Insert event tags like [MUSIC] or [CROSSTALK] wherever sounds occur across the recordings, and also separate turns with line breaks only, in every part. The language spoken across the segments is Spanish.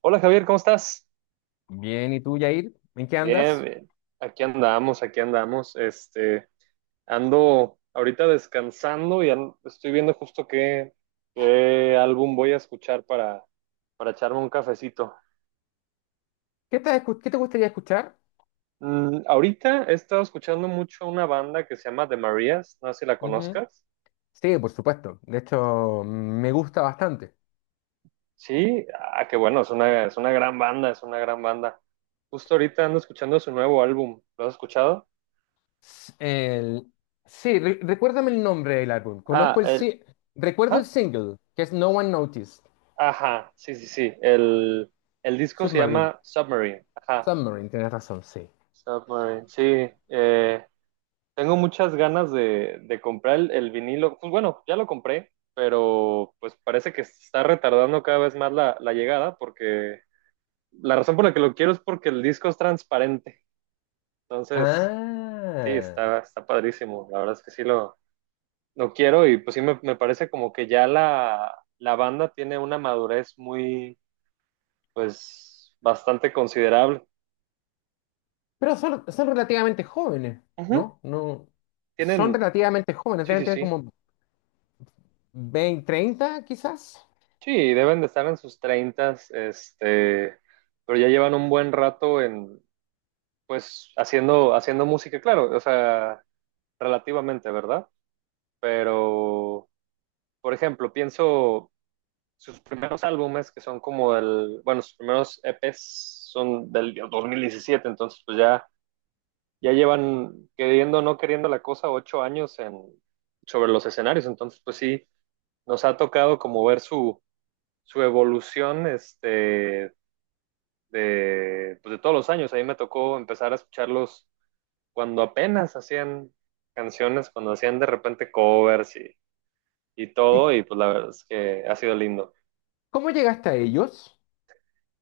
Hola Javier, ¿cómo estás?
Bien, ¿y tú, Yair? ¿En qué
Bien,
andas?
bien. Aquí andamos, aquí andamos. Ando ahorita descansando y estoy viendo justo qué álbum voy a escuchar para echarme un cafecito.
¿Qué qué te gustaría escuchar?
Ahorita he estado escuchando mucho una banda que se llama The Marías, no sé si la
Ujú.
conozcas.
Sí, por supuesto. De hecho, me gusta bastante.
Sí, ah, qué bueno, es una gran banda, es una gran banda. Justo ahorita ando escuchando su nuevo álbum. ¿Lo has escuchado?
S- el- Sí, recuérdame el nombre del álbum.
Ah,
Conozco el...
el,
si- Recuerdo el
¿Ah?
single, que es No One Noticed.
Ajá, sí, sí, sí. El disco se
Submarine.
llama Submarine. Ajá,
Submarine, tienes razón, sí.
Submarine. Sí, tengo muchas ganas de comprar el vinilo. Pues bueno, ya lo compré, pero pues parece que se está retardando cada vez más la llegada porque la razón por la que lo quiero es porque el disco es transparente. Entonces, sí,
Ah.
está padrísimo. La verdad es que sí lo quiero y pues sí me parece como que ya la banda tiene una madurez muy, pues, bastante considerable.
Pero son relativamente jóvenes,
Ujú,
¿no? No. Son
Tienen,
relativamente jóvenes,
sí,
deben
sí,
tener
sí.
como 20 30 quizás.
Sí, deben de estar en sus treintas, pero ya llevan un buen rato en, pues, haciendo música, claro, o sea, relativamente, ¿verdad? Pero, por ejemplo, pienso sus primeros álbumes, que son como el, bueno, sus primeros EPs son del 2017 entonces, pues ya, llevan, queriendo o no queriendo la cosa, 8 años en, sobre los escenarios, entonces, pues sí, nos ha tocado como ver su evolución de, pues de todos los años. A mí me tocó empezar a escucharlos cuando apenas hacían canciones, cuando hacían de repente covers y
¿Y
todo, y pues la verdad es que ha sido lindo.
cómo llegaste a ellos?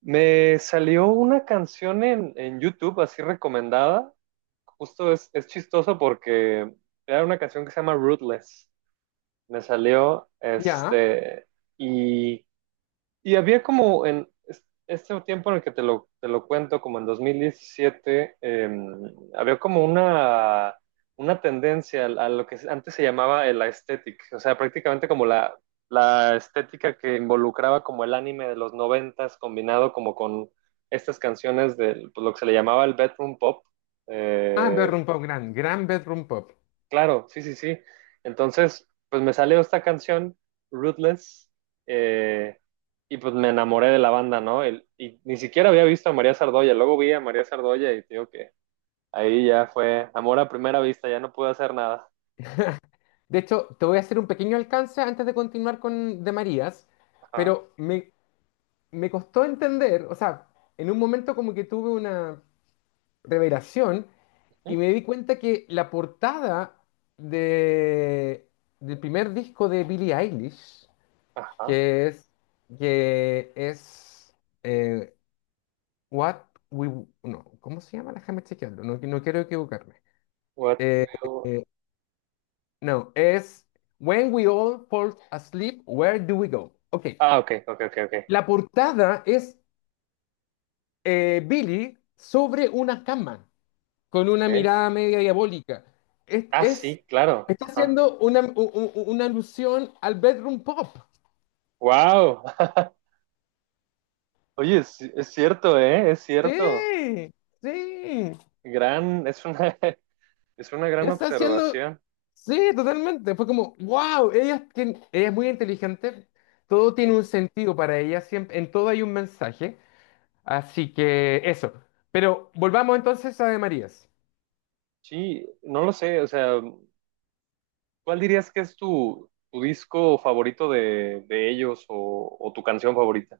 Me salió una canción en YouTube así recomendada, justo es chistoso porque era una canción que se llama ruthless. Me salió
Ya.
y había como en este tiempo en el que te lo cuento, como en 2017, había como una tendencia a lo que antes se llamaba el aesthetic, o sea, prácticamente como la estética que involucraba como el anime de los noventas combinado como con estas canciones de pues, lo que se le llamaba el bedroom pop.
Ah,
Eh,
Bedroom Pub, gran, gran Bedroom Pub.
Claro, sí, sí, sí. Entonces, pues me salió esta canción, Ruthless, eh, y pues me enamoré de la banda, ¿no? Y ni siquiera había visto a María Sardoya, luego vi a María Sardoya y te digo que ahí ya fue amor a primera vista, ya no pude hacer nada.
De hecho, te voy a hacer un pequeño alcance antes de continuar con De Marías,
Ajá,
pero me costó entender, o sea, en un momento como que tuve una revelación y
ujú,
me di cuenta que la portada de, del primer disco de Billie Eilish,
ajá.
que es, que es eh, What We... No, ¿cómo se llama? Déjame chequearlo, no, no quiero equivocarme.
What
Eh,
will-.
eh, No, es When We All Fall Asleep, Where Do We Go? Ok.
Ah, ok, ok, ok, ok,
La portada es, Billy sobre una cama, con una
ok.
mirada media diabólica. Es,
Ah,
es-
sí, claro,
Está
ajá.
haciendo una, u- u- u- una alusión al bedroom pop.
Wow. [LAUGHS] Oye, es cierto, ¿eh? Es cierto.
Sí, sí.
Gran, es una, [LAUGHS] es una gran
Está haciendo,
observación.
sí, totalmente. Fue como, wow, ella es muy inteligente. Todo tiene
Sí.
un sentido para ella, siempre, en todo hay un mensaje. Así que eso. Pero volvamos entonces a de Marías.
Sí, no lo sé, o sea, ¿cuál dirías que es tu disco favorito de ellos o tu canción favorita?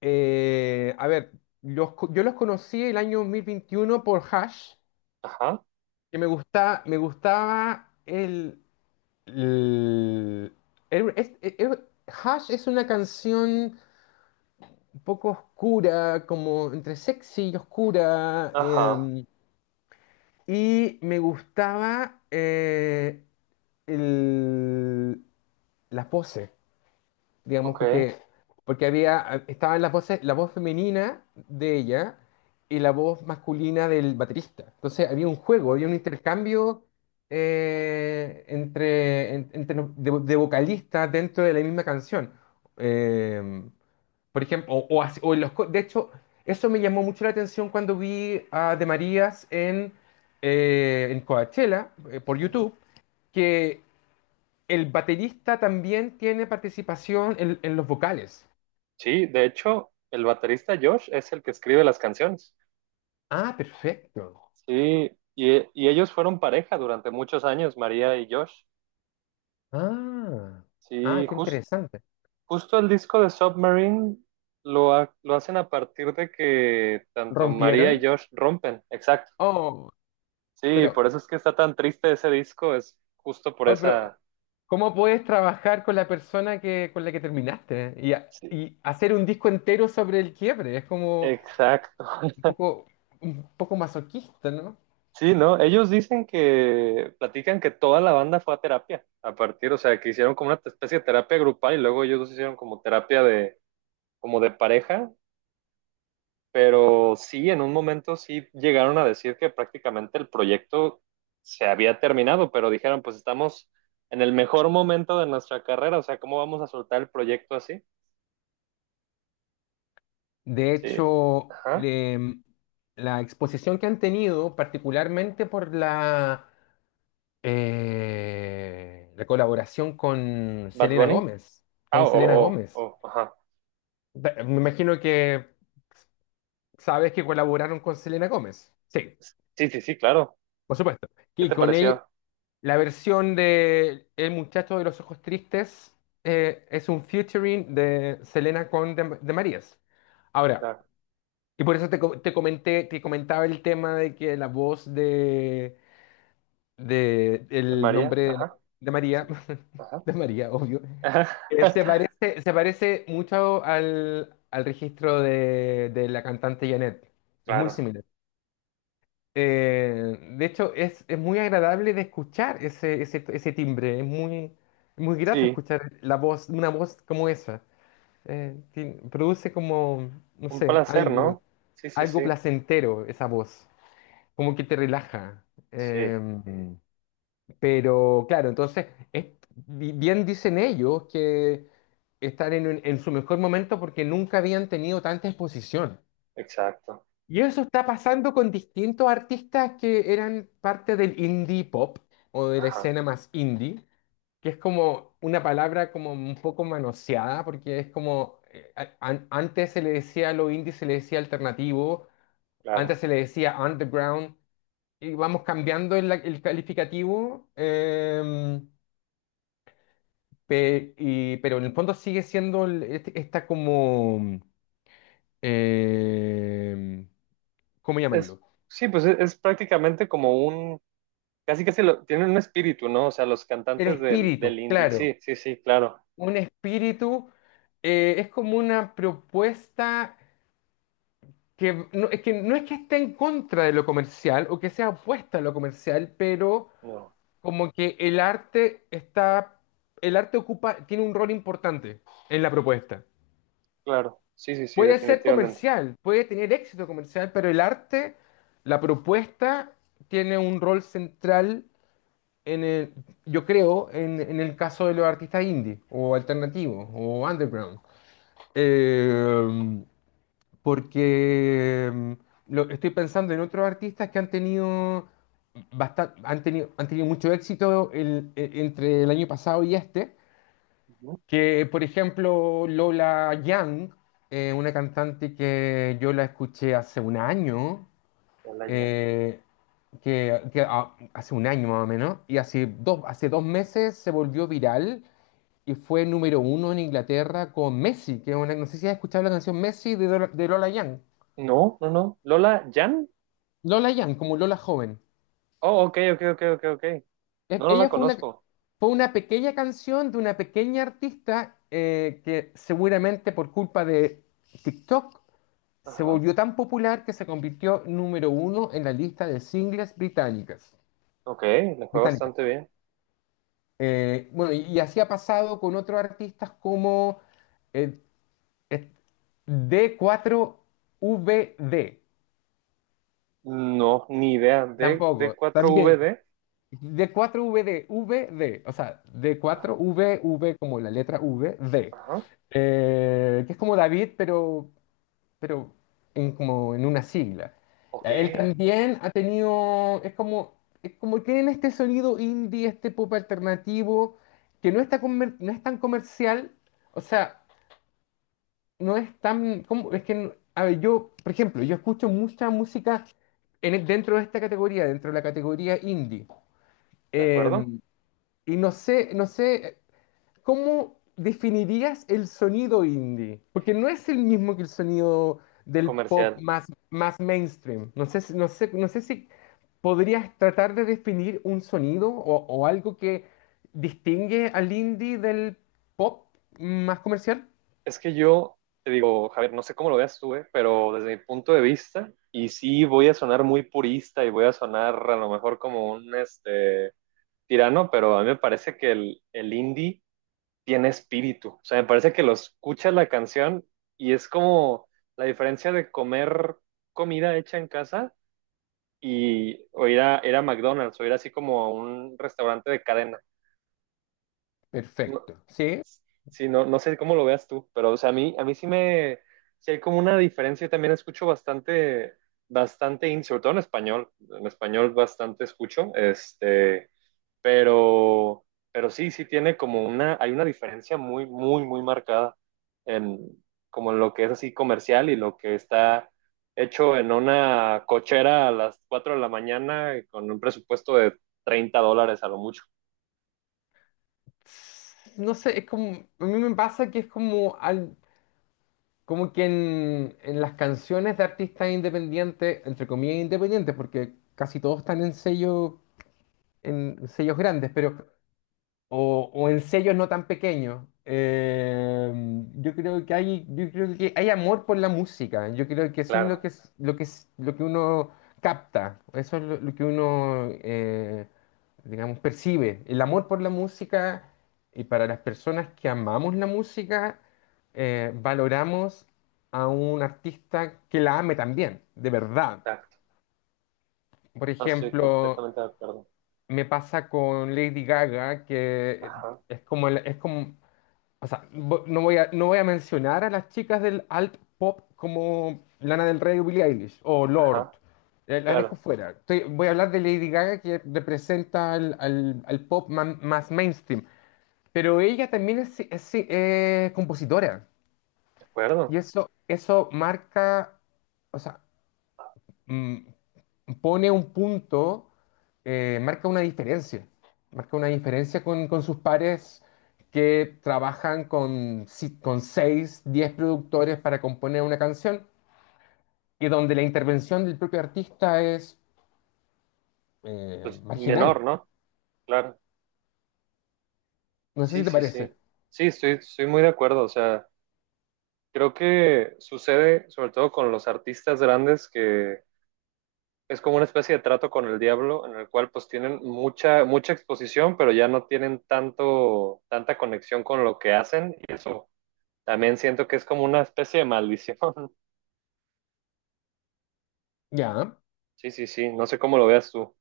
A ver, yo los conocí el año 2021 por Hash,
Ajá,
que me gustaba el- el- es- el- Hash es una canción un poco oscura, como entre sexy y oscura.
ajá,
Y me gustaba, el, las voces, digamos,
ok.
porque estaban las voces, la voz femenina de ella y la voz masculina del baterista. Entonces había un juego,
Claro,
había un intercambio, entre, en- entre los- de vocalistas dentro de la misma canción. Eh, por ejemplo, o así- o en los, co- de hecho, eso me llamó mucho la atención cuando vi a De Marías en Coachella, por
ujú.
YouTube, que el baterista también tiene participación en los vocales.
Sí, de hecho, el baterista Josh es el que escribe las canciones.
Ah, perfecto.
Sí, y ellos fueron pareja durante muchos años, María y Josh.
Ah, ah,
Sí,
qué interesante.
justo el disco de Submarine lo hacen a partir de que tanto María y
¿Rompieron?
Josh rompen, exacto.
Oh,
Sí,
pero,
por eso es que está tan triste ese disco, es justo por
oh, pero,
esa...
¿cómo puedes trabajar con la persona con la que terminaste y, a-
Sí,
y hacer un disco entero sobre el quiebre? Es como
exacto.
un
[LAUGHS]
poco, un poco masoquista, ¿no?
Sí, ¿no? Ellos dicen que, platican que toda la banda fue a terapia, a partir, o sea, que hicieron como una especie de terapia grupal y luego ellos dos hicieron como terapia de, como de pareja, pero sí, en un momento sí llegaron a decir que prácticamente el proyecto se había terminado, pero dijeron, pues estamos en el mejor momento de nuestra carrera, o sea, ¿cómo vamos a soltar el proyecto así?
De
Sí.
hecho,
Ajá.
la exposición que han tenido, particularmente por la colaboración con
Bad
Selena
Bunny.
Gómez,
Ah,
con
oh,
Selena
oh,
Gómez.
oh, oh, ajá.
Me imagino que sabes que colaboraron con Selena Gómez. Sí,
Sí, sí, sí, claro.
por supuesto.
¿Qué
Y
te
con ella,
pareció?
la versión de El muchacho de los ojos tristes, es un featuring de Selena con de Marías. Ahora,
La,
y por eso te, co- te comenté, te comentaba el tema de que la voz de
de
el
María,
nombre de, la-
ajá.
de María,
Sí,
[LAUGHS]
ajá.
de María, obvio,
[LAUGHS]
se
Ajá.
parece, se parece mucho al registro de la cantante Janet. Es muy
Claro.
similar. De hecho, es muy agradable de escuchar ese timbre. Es muy, muy grato
Sí,
escuchar la voz, una voz como esa. Produce como, no
un
sé,
placer,
algo,
¿no? Sí, sí, sí.
algo placentero esa voz. Como que te relaja.
Sí,
Eh, pero claro, entonces, es- bien dicen ellos que están en su mejor momento porque nunca habían tenido tanta exposición.
exacto.
Y eso está pasando con distintos artistas que eran parte del indie pop o de la
Ajá,
escena más indie, que es como una palabra como un poco manoseada porque es como, antes se le decía a lo indie, se le decía alternativo, antes
claro.
se le decía underground, y vamos cambiando el calificativo. Pero en el fondo sigue siendo esta como. eh, ¿Cómo
Es,
llamarlo?
sí, pues es prácticamente como un, casi casi lo, tienen un espíritu, ¿no? O sea, los
El
cantantes del
espíritu,
indie.
claro.
Sí, sí, sí, claro.
Un espíritu, es como una propuesta que no, es que no es que esté en contra de lo comercial o que sea opuesta a lo comercial, pero
No,
como que el arte está. El arte tiene un rol importante en la propuesta.
claro. Sí, sí, sí,
Puede ser
definitivamente.
comercial, puede tener éxito comercial, pero el arte, la propuesta, tiene un rol central en el, yo creo, en el caso de los artistas indie o alternativos o underground. Eh, Porque estoy pensando en otros artistas que han tenido, bastan- han tenido mucho éxito entre el año pasado y este.
Ujú.
Que, por ejemplo, Lola Young, una cantante que yo la escuché hace un año,
Lola Jan.
eh, hace un año más o menos, y hace dos meses se volvió viral y fue número 1 en Inglaterra con Messi, que es no sé si has escuchado la canción Messi de Lola Young.
No, no, no. Lola Jan.
Lola Young, como Lola joven.
Oh, ok, ok, ok, ok, ok. No, no la
Ella fue una,
conozco.
fue una pequeña canción de una pequeña artista, que seguramente por culpa de TikTok se
Ajá.
volvió tan popular que se convirtió número 1 en la lista de singles británicas.
Ok, le fue
británicas.
bastante bien.
Bueno, y así ha pasado con otros artistas como eh, eh, D4VD.
No, ni idea.
Tampoco, también.
D4VD.
D4VD, VD, o sea,
Ajá.
D4VV como la letra V, D.
Ajá.
Que es como David, pero pero como en una sigla.
Ok,
Ya, Él claro,
de
también ha tenido, es como tienen este sonido indie, este pop alternativo, que no está no es tan comercial, o sea, no es tan, como, es que, no- a ver, yo, por ejemplo, yo escucho mucha música dentro de la categoría indie, eh,
acuerdo.
y no sé. ¿Cómo definirías el sonido indie? Porque no es el mismo que el sonido del pop
Comercial.
más, más mainstream. No sé, no sé si podrías tratar de definir un sonido o algo que distingue al indie del pop más comercial.
Es que yo te digo, Javier, no sé cómo lo veas tú, pero desde mi punto de vista, y sí voy a sonar muy purista y voy a sonar a lo mejor como un tirano, pero a mí me parece que el indie tiene espíritu. O sea, me parece que lo escuchas la canción y es como la diferencia de comer comida hecha en casa y o ir a McDonald's o ir así como a un restaurante de cadena. No,
Perfecto, ¿sí?
sí, no, no sé cómo lo veas tú, pero o sea, a mí sí sí hay como una diferencia. Yo también escucho bastante indie, sobre todo en español. En español bastante escucho, pero, pero sí, sí tiene como hay una diferencia muy, muy, muy marcada en como en lo que es así comercial y lo que está hecho en una cochera a las 4 de la mañana y con un presupuesto de $30 a lo mucho.
No sé, es como, a mí me pasa que es como, como que en las canciones de artistas independientes, entre comillas independientes, porque casi todos están en sellos grandes, pero o en sellos no tan pequeños. Yo creo que hay amor por la música. Yo creo que eso es
Claro,
lo que uno capta. Eso es lo que uno, digamos, percibe. El amor por la música, y para las personas que amamos la música, valoramos a un artista que la ame también, de verdad.
exacto.
Por
No, estoy
ejemplo,
completamente de acuerdo.
me pasa con Lady Gaga, que
Ajá,
es como, o sea, no voy a mencionar a las chicas del alt pop como Lana del Rey o Billie Eilish o Lord,
ajá,
las dejo
claro,
fuera. Voy a hablar de Lady Gaga que representa al pop, más mainstream, pero ella también es compositora
de
y
acuerdo.
eso marca, o sea, mm, pone un punto, eh, marca una diferencia, marca una diferencia con sus pares que trabajan con, si- con 6, 10 productores para componer una canción y donde la intervención del propio artista es,
Pues
marginal.
menor, ¿no? Claro,
No sé
sí,
si te
sí,
parece.
sí. Sí, estoy muy de acuerdo. O sea, creo que sucede sobre todo con los artistas grandes que, es como una especie de trato con el diablo en el cual pues tienen mucha exposición, pero ya no tienen tanto, tanta conexión con lo que hacen y eso también siento que es como una especie de maldición. [LAUGHS]
Ya.
Sí, sí, sí, no sé cómo lo veas tú.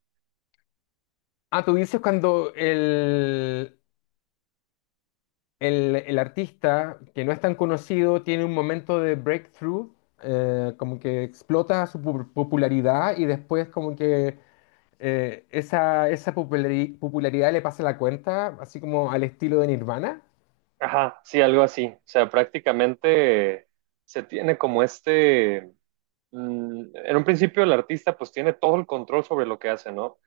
Ah, tú dices cuando el artista que no es tan conocido tiene un momento de breakthrough, como que explota su popularidad y después como que, esa popularidad le pasa la cuenta, así como al estilo de Nirvana.
Ajá, sí, algo así. O sea, prácticamente se tiene como en un principio el artista pues tiene todo el control sobre lo que hace, ¿no?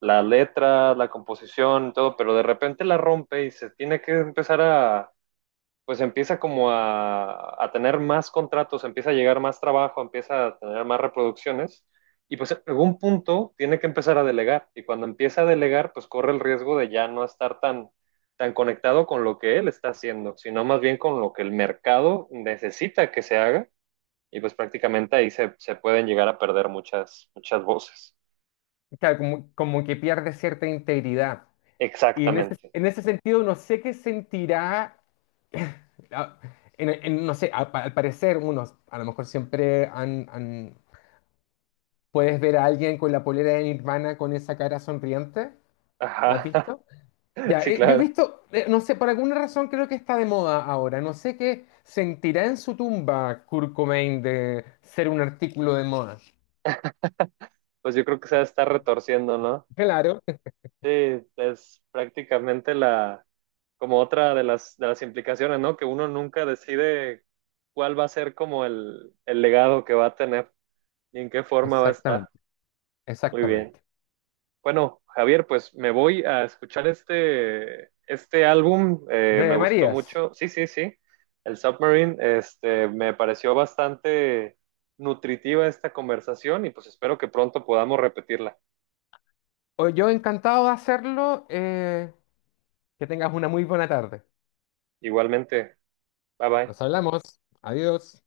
La letra, la composición, todo, pero de repente la rompe y se tiene que empezar a pues empieza como a tener más contratos, empieza a llegar más trabajo, empieza a tener más reproducciones y pues en algún punto tiene que empezar a delegar y cuando empieza a delegar pues corre el riesgo de ya no estar tan conectado con lo que él está haciendo, sino más bien con lo que el mercado necesita que se haga y pues prácticamente ahí se pueden llegar a perder muchas voces.
Claro, como que pierde cierta integridad. Y en ese,
Exactamente.
en ese sentido, no sé qué sentirá. ah, no sé, al parecer, a lo mejor siempre puedes ver a alguien con la polera de Nirvana con esa cara sonriente, ¿la has
Ajá,
visto?
[LAUGHS]
Ya,
sí,
yo he
claro.
visto, no sé, por alguna razón creo que está de moda ahora. No sé qué sentirá en su tumba Kurt Cobain de ser un artículo de moda.
Pues yo creo que se va a estar retorciendo, ¿no?
Claro,
Sí, es prácticamente como otra de las implicaciones, ¿no? Que uno nunca decide cuál va a ser como el legado que va a tener y en qué forma va a estar.
exactamente,
Muy bien.
exactamente.
Bueno, Javier, pues me voy a escuchar este álbum, me
De
gustó
Marías,
mucho. Sí, sí, sí. El Submarine, me pareció bastante nutritiva esta conversación y pues espero que pronto podamos repetirla.
hoy yo encantado de hacerlo. Que tengas una muy buena tarde.
Igualmente, bye bye.
Nos hablamos. Adiós.